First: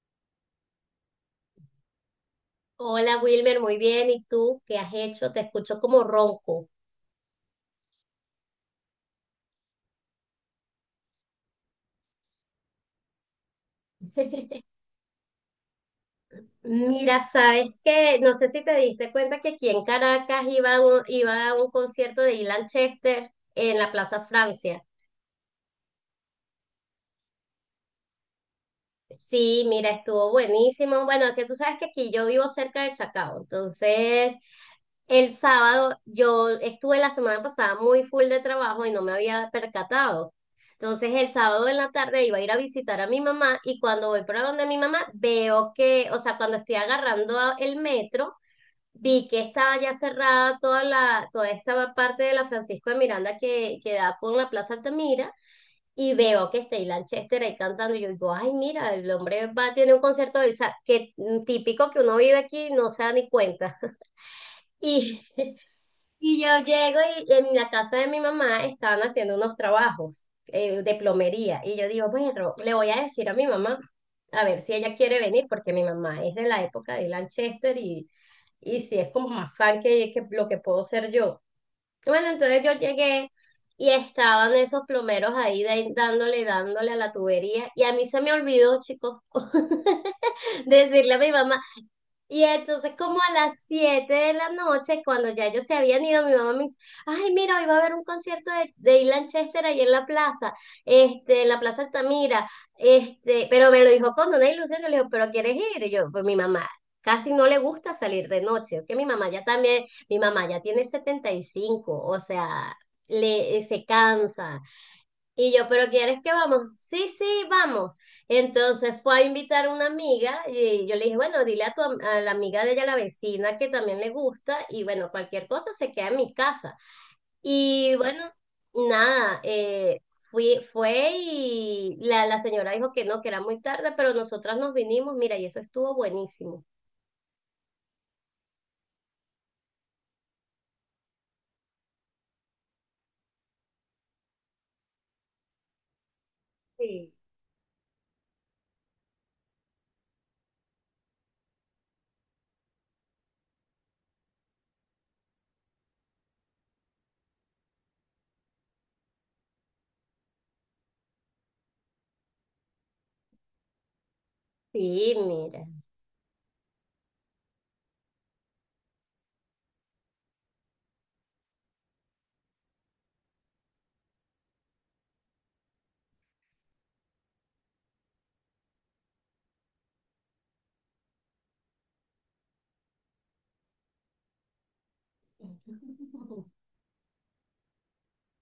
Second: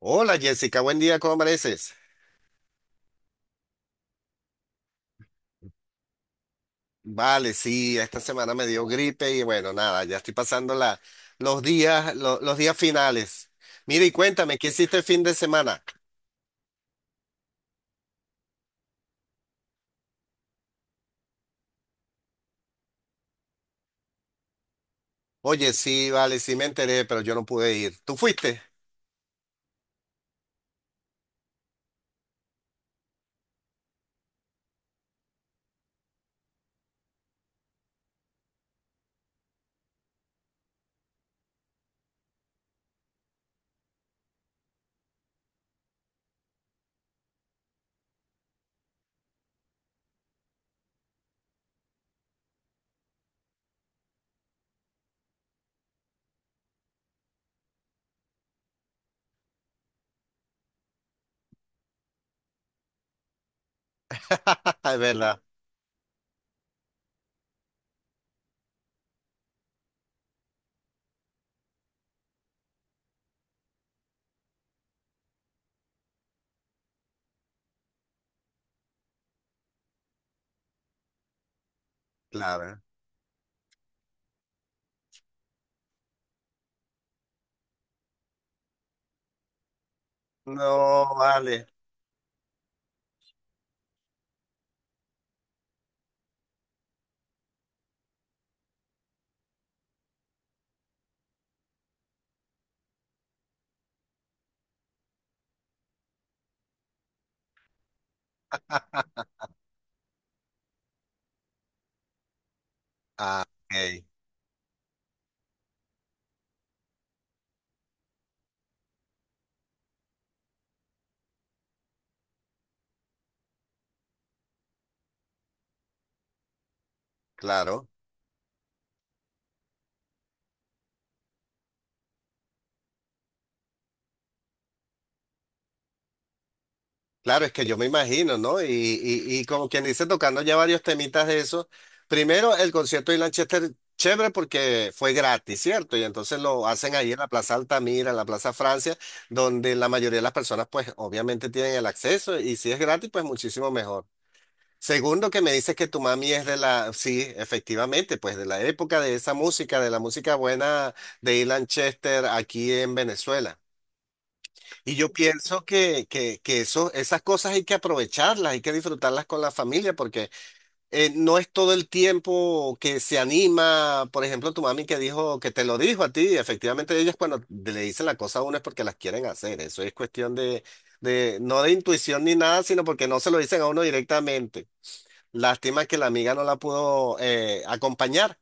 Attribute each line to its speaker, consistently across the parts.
Speaker 1: Hola Jessica, buen día, ¿cómo amaneces?
Speaker 2: Hola Wilmer, muy bien. ¿Y tú qué has hecho? Te escucho como ronco.
Speaker 1: Vale, sí, esta semana me dio gripe y bueno, nada, ya estoy pasando los días, los días finales. Mira y cuéntame, ¿qué hiciste el fin de semana?
Speaker 2: Mira, sabes que no sé si te diste cuenta que aquí en Caracas iba a un concierto de Ilan Chester en la Plaza Francia.
Speaker 1: Oye, sí, vale, sí me enteré, pero yo no pude ir. ¿Tú fuiste?
Speaker 2: Sí, mira, estuvo buenísimo. Bueno, es que tú sabes que aquí yo vivo cerca de Chacao, entonces el sábado yo estuve la semana pasada muy full de trabajo y no me había percatado. Entonces el sábado en la tarde iba a ir a visitar a mi mamá y cuando voy para donde mi mamá veo que, o sea, cuando estoy agarrando el metro, vi que estaba ya cerrada toda esta parte de la Francisco de Miranda que da por la Plaza Altamira y veo que está Ilan Chester ahí cantando y yo digo, ay, mira, el hombre va, tiene un concierto, o sea, que típico que uno vive aquí, no se da ni cuenta.
Speaker 1: Es verdad,
Speaker 2: Y yo llego y en la casa de mi mamá estaban haciendo unos trabajos de plomería. Y yo digo, bueno, le voy a decir a mi mamá, a ver si ella quiere venir, porque mi mamá es de la época de Lanchester y si es como más fan que lo que puedo ser yo. Bueno, entonces yo
Speaker 1: claro.
Speaker 2: llegué y estaban esos plomeros ahí dándole a la tubería. Y a mí se me olvidó, chicos, decirle
Speaker 1: No,
Speaker 2: a mi mamá,
Speaker 1: vale.
Speaker 2: y entonces como a las 7 de la noche, cuando ya ellos se habían ido, mi mamá me dice, ay, mira, hoy va a haber un concierto de Ilan Chester ahí en la plaza, en la plaza Altamira, pero me lo dijo con una ilusión, yo le digo, pero ¿quieres ir? Y yo, pues mi mamá casi no le gusta salir de noche, es que mi mamá ya también, mi mamá ya tiene 75, o sea,
Speaker 1: Ah,
Speaker 2: se
Speaker 1: ok,
Speaker 2: cansa, y yo, pero ¿quieres que vamos? Sí, sí, vamos. Entonces fue a invitar a una amiga y yo le dije, bueno, dile a la amiga de ella, la vecina, que también le gusta y bueno, cualquier cosa se queda en mi casa.
Speaker 1: claro.
Speaker 2: Y bueno, nada, fue y la señora dijo que no, que era muy tarde, pero nosotras nos vinimos, mira, y eso estuvo buenísimo.
Speaker 1: Claro, es que yo me imagino, ¿no? Y como quien dice, tocando ya varios temitas de eso. Primero, el concierto de Lanchester, chévere porque fue gratis, ¿cierto? Y entonces lo hacen ahí
Speaker 2: Sí.
Speaker 1: en la Plaza Altamira, en la Plaza Francia, donde la mayoría de las personas, pues obviamente tienen el acceso y si es gratis, pues muchísimo mejor. Segundo, que me dices que tu mami es de la, sí, efectivamente, pues de la época de esa música, de la música buena de Ilan Chester aquí en Venezuela. Y yo
Speaker 2: Sí,
Speaker 1: pienso
Speaker 2: mira.
Speaker 1: que eso, esas cosas hay que aprovecharlas, hay que disfrutarlas con la familia, porque no es todo el tiempo que se anima. Por ejemplo, tu mami que dijo, que te lo dijo a ti, efectivamente ellas cuando le dicen la cosa a uno es porque las quieren hacer. Eso es cuestión no de intuición ni nada, sino porque no se lo dicen a uno directamente. Lástima que la amiga no la pudo acompañar,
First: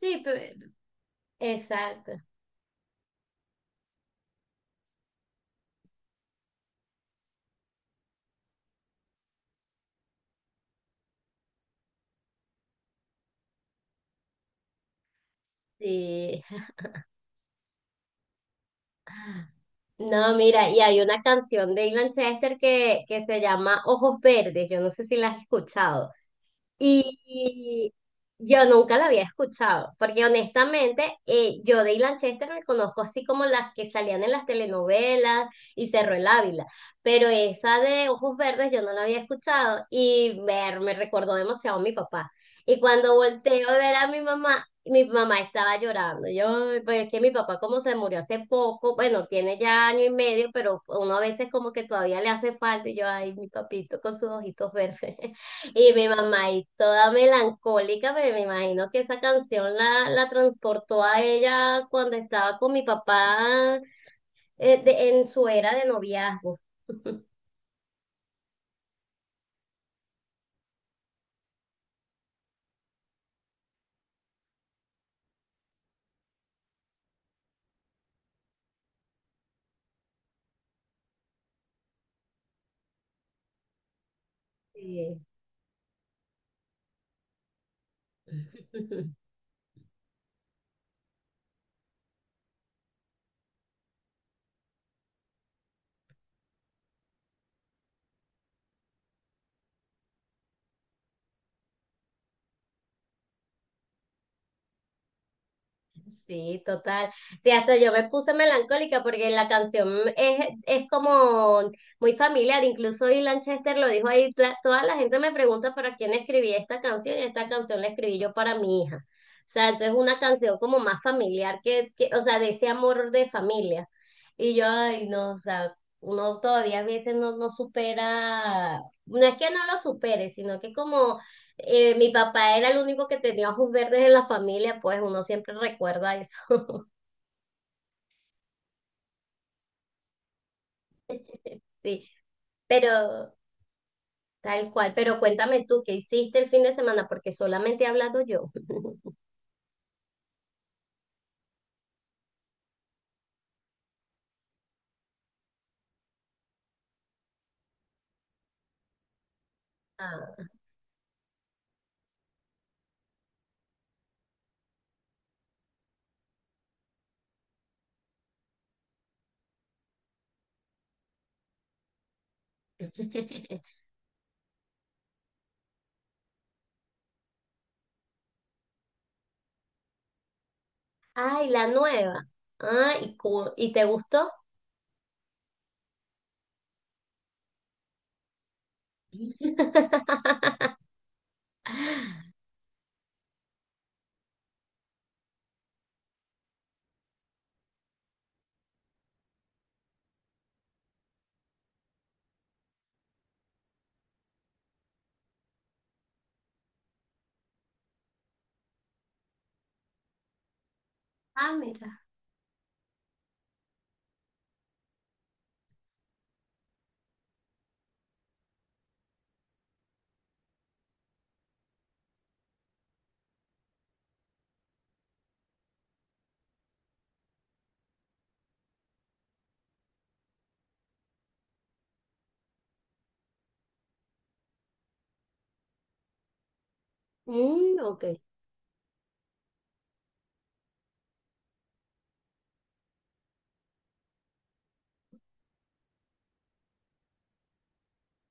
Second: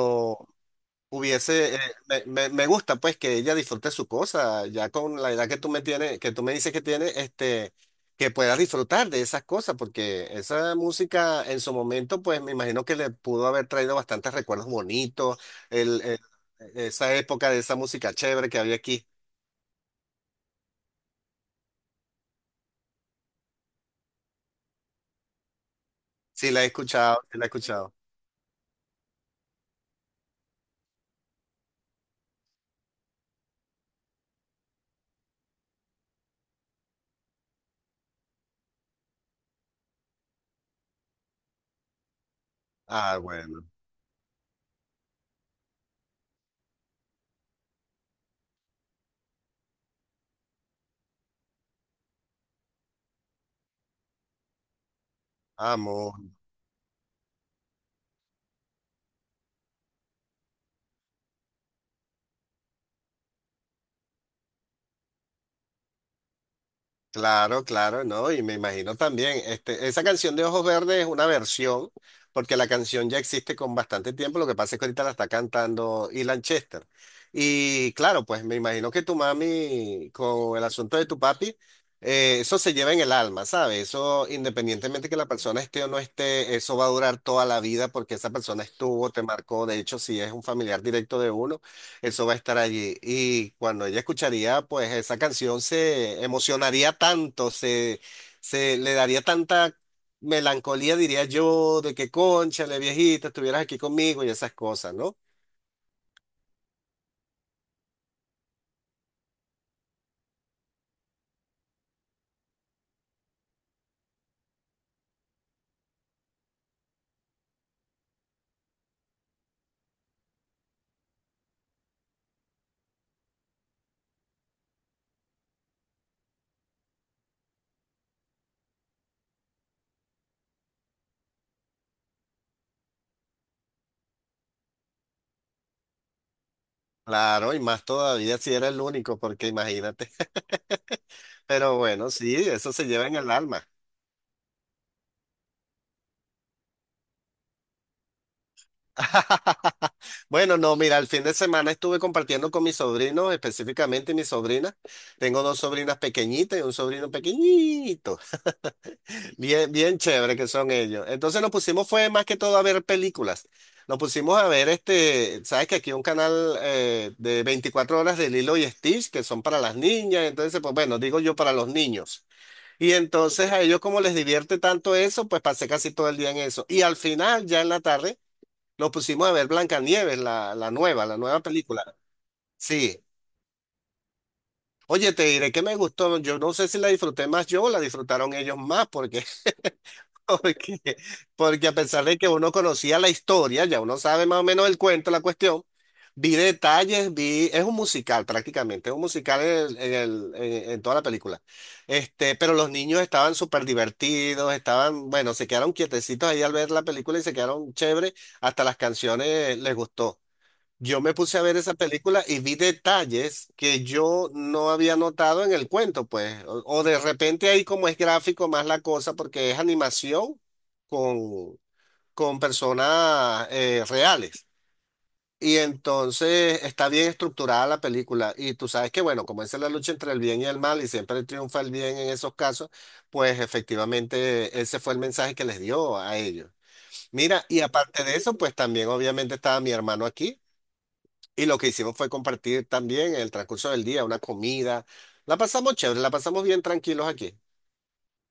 Speaker 2: Sí, pero
Speaker 1: hubiese,
Speaker 2: exacto.
Speaker 1: me gusta pues que ella disfrute su cosa, ya con la edad que tú me tienes, que tú me dices que tiene, este, que puedas disfrutar de esas cosas, porque esa música en su momento, pues me imagino que le pudo haber traído bastantes recuerdos bonitos, el, el-
Speaker 2: Sí.
Speaker 1: esa época de esa música chévere que había aquí.
Speaker 2: No, mira, y hay una canción de Ilan Chester que se llama Ojos Verdes, yo no sé si la has escuchado.
Speaker 1: Sí, la he
Speaker 2: Y,
Speaker 1: escuchado, sí la he escuchado.
Speaker 2: y yo nunca la había escuchado, porque honestamente yo de Ilan Chester me conozco así como las que salían en las telenovelas y Cerro el Ávila, pero esa de Ojos Verdes yo no la había escuchado y me recordó demasiado a mi papá. Y cuando
Speaker 1: Ah, bueno,
Speaker 2: volteo a ver a mi mamá estaba llorando. Yo, "Ay, pues es que mi papá como se murió hace poco, bueno, tiene ya año y medio, pero uno a veces como que todavía le hace falta y yo, ay, mi papito con sus ojitos verdes. Y mi
Speaker 1: amo.
Speaker 2: mamá ahí toda melancólica, pero me imagino que esa canción la transportó a ella cuando estaba con mi papá en su era de noviazgo.
Speaker 1: Claro, claro, ¿no? Y me imagino también, este, esa canción de Ojos Verdes es una versión, porque la canción ya existe con bastante tiempo, lo que pasa es que ahorita la está cantando Ilan Chester. Y claro, pues me imagino que tu mami, con el asunto de tu papi, eso se lleva en el alma, ¿sabes? Eso, independientemente que
Speaker 2: Sí.
Speaker 1: la persona esté o no esté, eso va a durar toda la vida porque esa persona estuvo, te marcó, de hecho, si es un familiar directo de uno. Eso va a estar allí. Y cuando ella escucharía, pues esa canción se emocionaría tanto, se le daría tanta melancolía, diría yo, de que cónchale, viejita, estuvieras aquí conmigo y esas cosas, ¿no?
Speaker 2: Sí, total. Sí, hasta yo me puse melancólica porque la canción es como muy familiar, incluso y Lanchester lo dijo ahí, toda la gente me pregunta para quién escribí esta canción y esta canción la escribí yo para mi hija. O sea, entonces es una canción como más familiar o sea, de ese amor de familia. Y yo, ay, no, o sea, uno todavía a veces no, no supera, no es que no lo supere, sino que como mi papá era el único que tenía ojos verdes en la familia, pues uno siempre recuerda eso,
Speaker 1: Claro, y más todavía si era el único, porque imagínate. Pero
Speaker 2: sí,
Speaker 1: bueno, sí, eso se lleva en el
Speaker 2: pero
Speaker 1: alma.
Speaker 2: tal cual, pero cuéntame tú, ¿qué hiciste el fin de semana? Porque solamente he hablado yo.
Speaker 1: Bueno, no, mira, el fin de semana estuve compartiendo con mis sobrinos, específicamente mi sobrina. Tengo dos sobrinas pequeñitas y un sobrino pequeñito. Bien, bien chévere
Speaker 2: Ah.
Speaker 1: que son ellos. Entonces nos pusimos fue más que todo a ver películas. Nos pusimos a ver este, sabes que aquí hay un canal de 24 horas de Lilo y Stitch que son para las niñas, entonces pues bueno, digo yo para los niños. Y entonces a ellos como les divierte tanto eso, pues pasé casi todo el día en eso. Y al final, ya en la tarde, nos pusimos a ver Blancanieves, la nueva
Speaker 2: Ay, la
Speaker 1: película.
Speaker 2: nueva. Ah,
Speaker 1: Sí.
Speaker 2: ¿y, cu- y te gustó?
Speaker 1: Oye, te diré que me gustó, yo no sé si la disfruté más yo o la disfrutaron ellos más, porque Porque, porque a pesar de que uno conocía la historia, ya uno sabe más o menos el cuento, la cuestión, vi detalles, vi, es un musical prácticamente, es un musical en toda la película. Este, pero los niños estaban súper divertidos, estaban, bueno, se quedaron quietecitos ahí al ver la película y se quedaron chévere, hasta las canciones les gustó. Yo me puse a
Speaker 2: Ah,
Speaker 1: ver esa
Speaker 2: mira.
Speaker 1: película y vi detalles que yo no había notado en el cuento, pues. O de repente ahí como es gráfico más la cosa porque es animación con, con personas reales. Y entonces está bien estructurada la película. Y tú sabes que, bueno, como esa es la lucha entre el bien y el mal y siempre triunfa el bien en esos casos, pues efectivamente ese fue el mensaje que les dio a ellos. Mira, y
Speaker 2: Mm,
Speaker 1: aparte
Speaker 2: ok.
Speaker 1: de eso, pues también obviamente estaba mi hermano aquí. Y lo que hicimos fue compartir también en el transcurso del día una comida. La pasamos chévere, la pasamos bien tranquilos aquí.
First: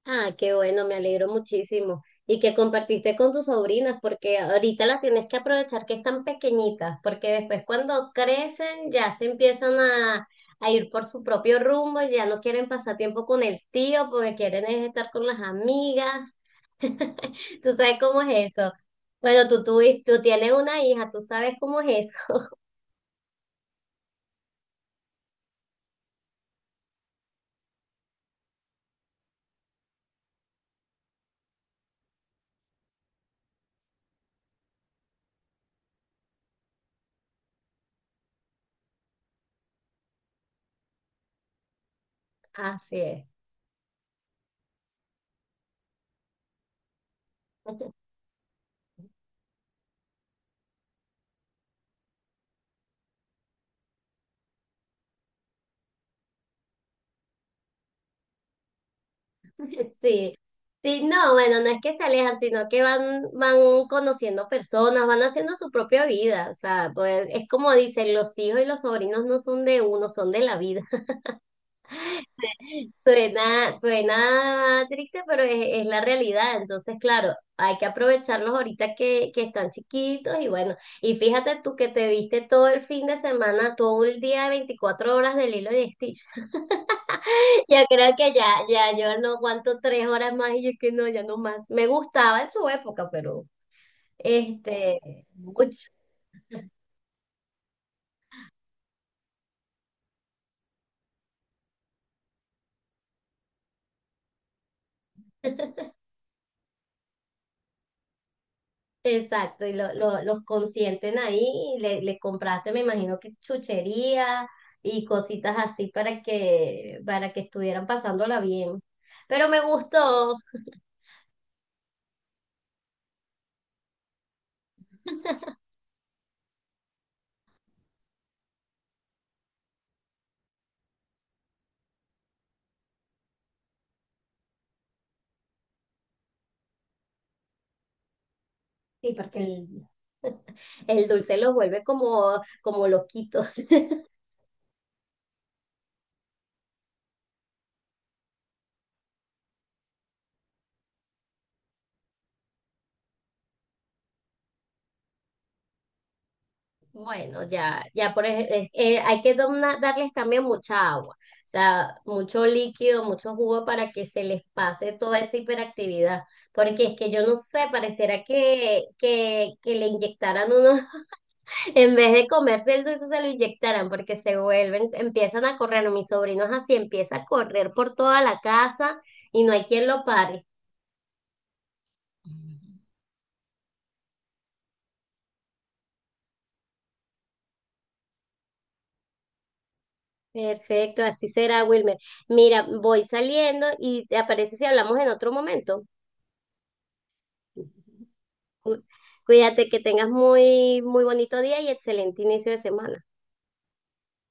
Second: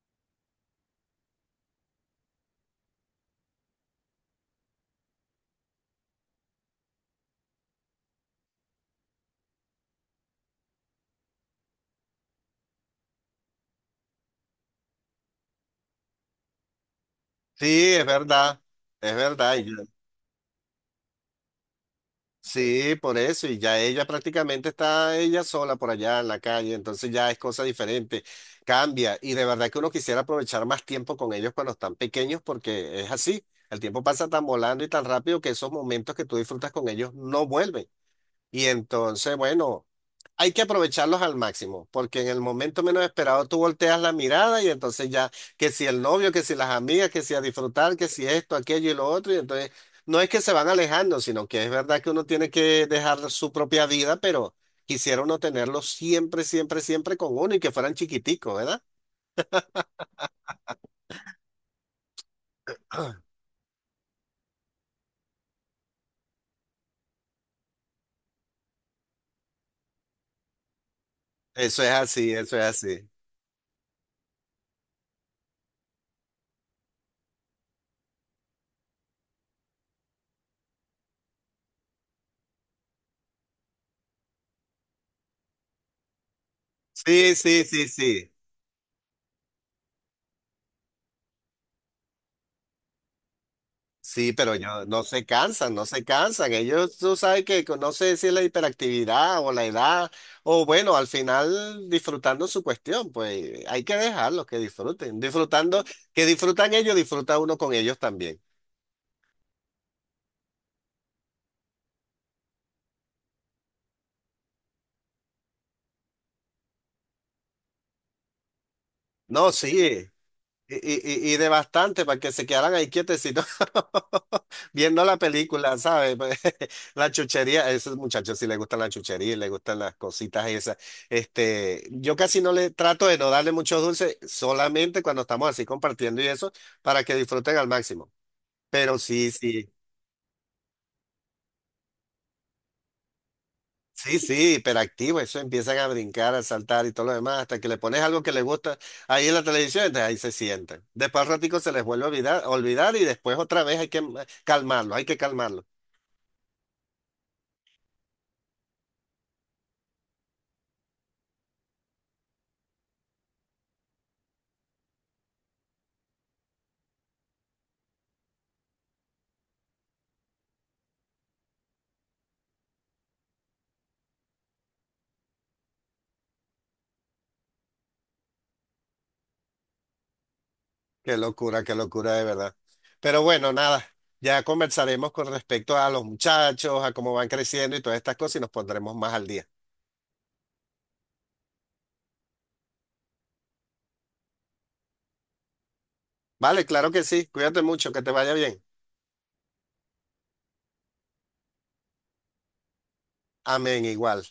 Speaker 2: Ah, qué bueno, me alegro muchísimo. Y que compartiste con tus sobrinas, porque ahorita las tienes que aprovechar que están pequeñitas, porque después cuando crecen ya se empiezan a ir por su propio rumbo, ya no quieren pasar tiempo con el tío, porque quieren es estar con las amigas. ¿Tú
Speaker 1: Sí,
Speaker 2: sabes
Speaker 1: es
Speaker 2: cómo es
Speaker 1: verdad,
Speaker 2: eso?
Speaker 1: es
Speaker 2: Bueno,
Speaker 1: verdad.
Speaker 2: tú, tú, tú tienes una hija, tú sabes cómo es eso.
Speaker 1: Sí, por eso. Y ya ella prácticamente está ella sola por allá en la calle, entonces ya es cosa diferente, cambia. Y de verdad que uno quisiera aprovechar más tiempo con ellos cuando están pequeños porque es así. El tiempo pasa tan volando y tan rápido que esos momentos que tú disfrutas con ellos no vuelven. Y entonces, bueno, hay que aprovecharlos al máximo, porque en el momento
Speaker 2: Así
Speaker 1: menos
Speaker 2: es.
Speaker 1: esperado tú volteas la mirada y entonces ya, que si el novio, que si las amigas, que si a disfrutar, que si esto, aquello y lo otro, y entonces no es que se van alejando, sino que es verdad que uno tiene que dejar su propia vida, pero quisiera uno tenerlos siempre, siempre, siempre con uno y que fueran chiquiticos, ¿verdad?
Speaker 2: Sí, sí, no, bueno, no es que se alejan, sino que van, van conociendo personas, van haciendo su propia vida, o sea, pues es como dicen, los hijos y los sobrinos no son de uno, son de la vida.
Speaker 1: Eso es así, eso es así.
Speaker 2: Suena, suena triste, pero es la realidad, entonces, claro, hay que aprovecharlos ahorita que están chiquitos y bueno, y fíjate tú que te viste todo el fin de semana, todo el día, 24 horas del hilo de Stitch.
Speaker 1: Sí, sí,
Speaker 2: Yo
Speaker 1: sí,
Speaker 2: creo
Speaker 1: sí.
Speaker 2: que ya, ya, yo no aguanto 3 horas más y yo que no, ya no más. Me gustaba en su época, pero
Speaker 1: Sí, pero yo
Speaker 2: este,
Speaker 1: se cansan,
Speaker 2: mucho.
Speaker 1: no se cansan. Ellos, tú sabes que no sé si es la hiperactividad o la edad, o bueno, al final disfrutando su cuestión, pues hay que dejarlos que disfruten. Disfrutando, que disfrutan ellos, disfruta uno con ellos también.
Speaker 2: Exacto, y los consienten ahí y le compraste, me imagino que chuchería y cositas así para que estuvieran pasándola bien. Pero
Speaker 1: No,
Speaker 2: me
Speaker 1: sí.
Speaker 2: gustó,
Speaker 1: Y, y de bastante para que se quedaran ahí quietecitos viendo la película, ¿sabes? Pues, la chuchería, a esos muchachos sí les gustan la chuchería, y les gustan las cositas esas. Este, yo casi no le trato de no darle muchos dulces, solamente cuando estamos así compartiendo y eso, para que disfruten al máximo. Pero
Speaker 2: sí,
Speaker 1: sí,
Speaker 2: porque
Speaker 1: sí.
Speaker 2: el, dulce los vuelve como, como loquitos.
Speaker 1: Sí, sí, hiperactivo, eso empiezan a brincar, a saltar y todo lo demás, hasta que le pones algo que les gusta ahí en la televisión, entonces ahí se sientan. Después al ratico se les vuelve a olvidar, y después otra vez hay que calmarlo, hay que calmarlo.
Speaker 2: Bueno, ya por hay que darles también mucha agua, o sea, mucho líquido, mucho jugo para que se les pase toda esa hiperactividad, porque es que yo no sé, pareciera que le inyectaran uno, en vez de comerse el dulce, se lo inyectaran, porque se vuelven, empiezan a correr, no, mi sobrino es así, empieza a correr por toda la casa y no hay quien lo pare.
Speaker 1: Qué locura de verdad. Pero bueno, nada, ya conversaremos con respecto a los muchachos, a cómo van creciendo y todas estas cosas y nos pondremos más al día.
Speaker 2: Perfecto, así será, Wilmer. Mira, voy saliendo y te aparece si hablamos en otro momento.
Speaker 1: Vale, claro que sí, cuídate mucho, que te vaya bien.
Speaker 2: Cu- Cuídate, que tengas muy, muy bonito día y excelente inicio de semana.
Speaker 1: Amén, igual.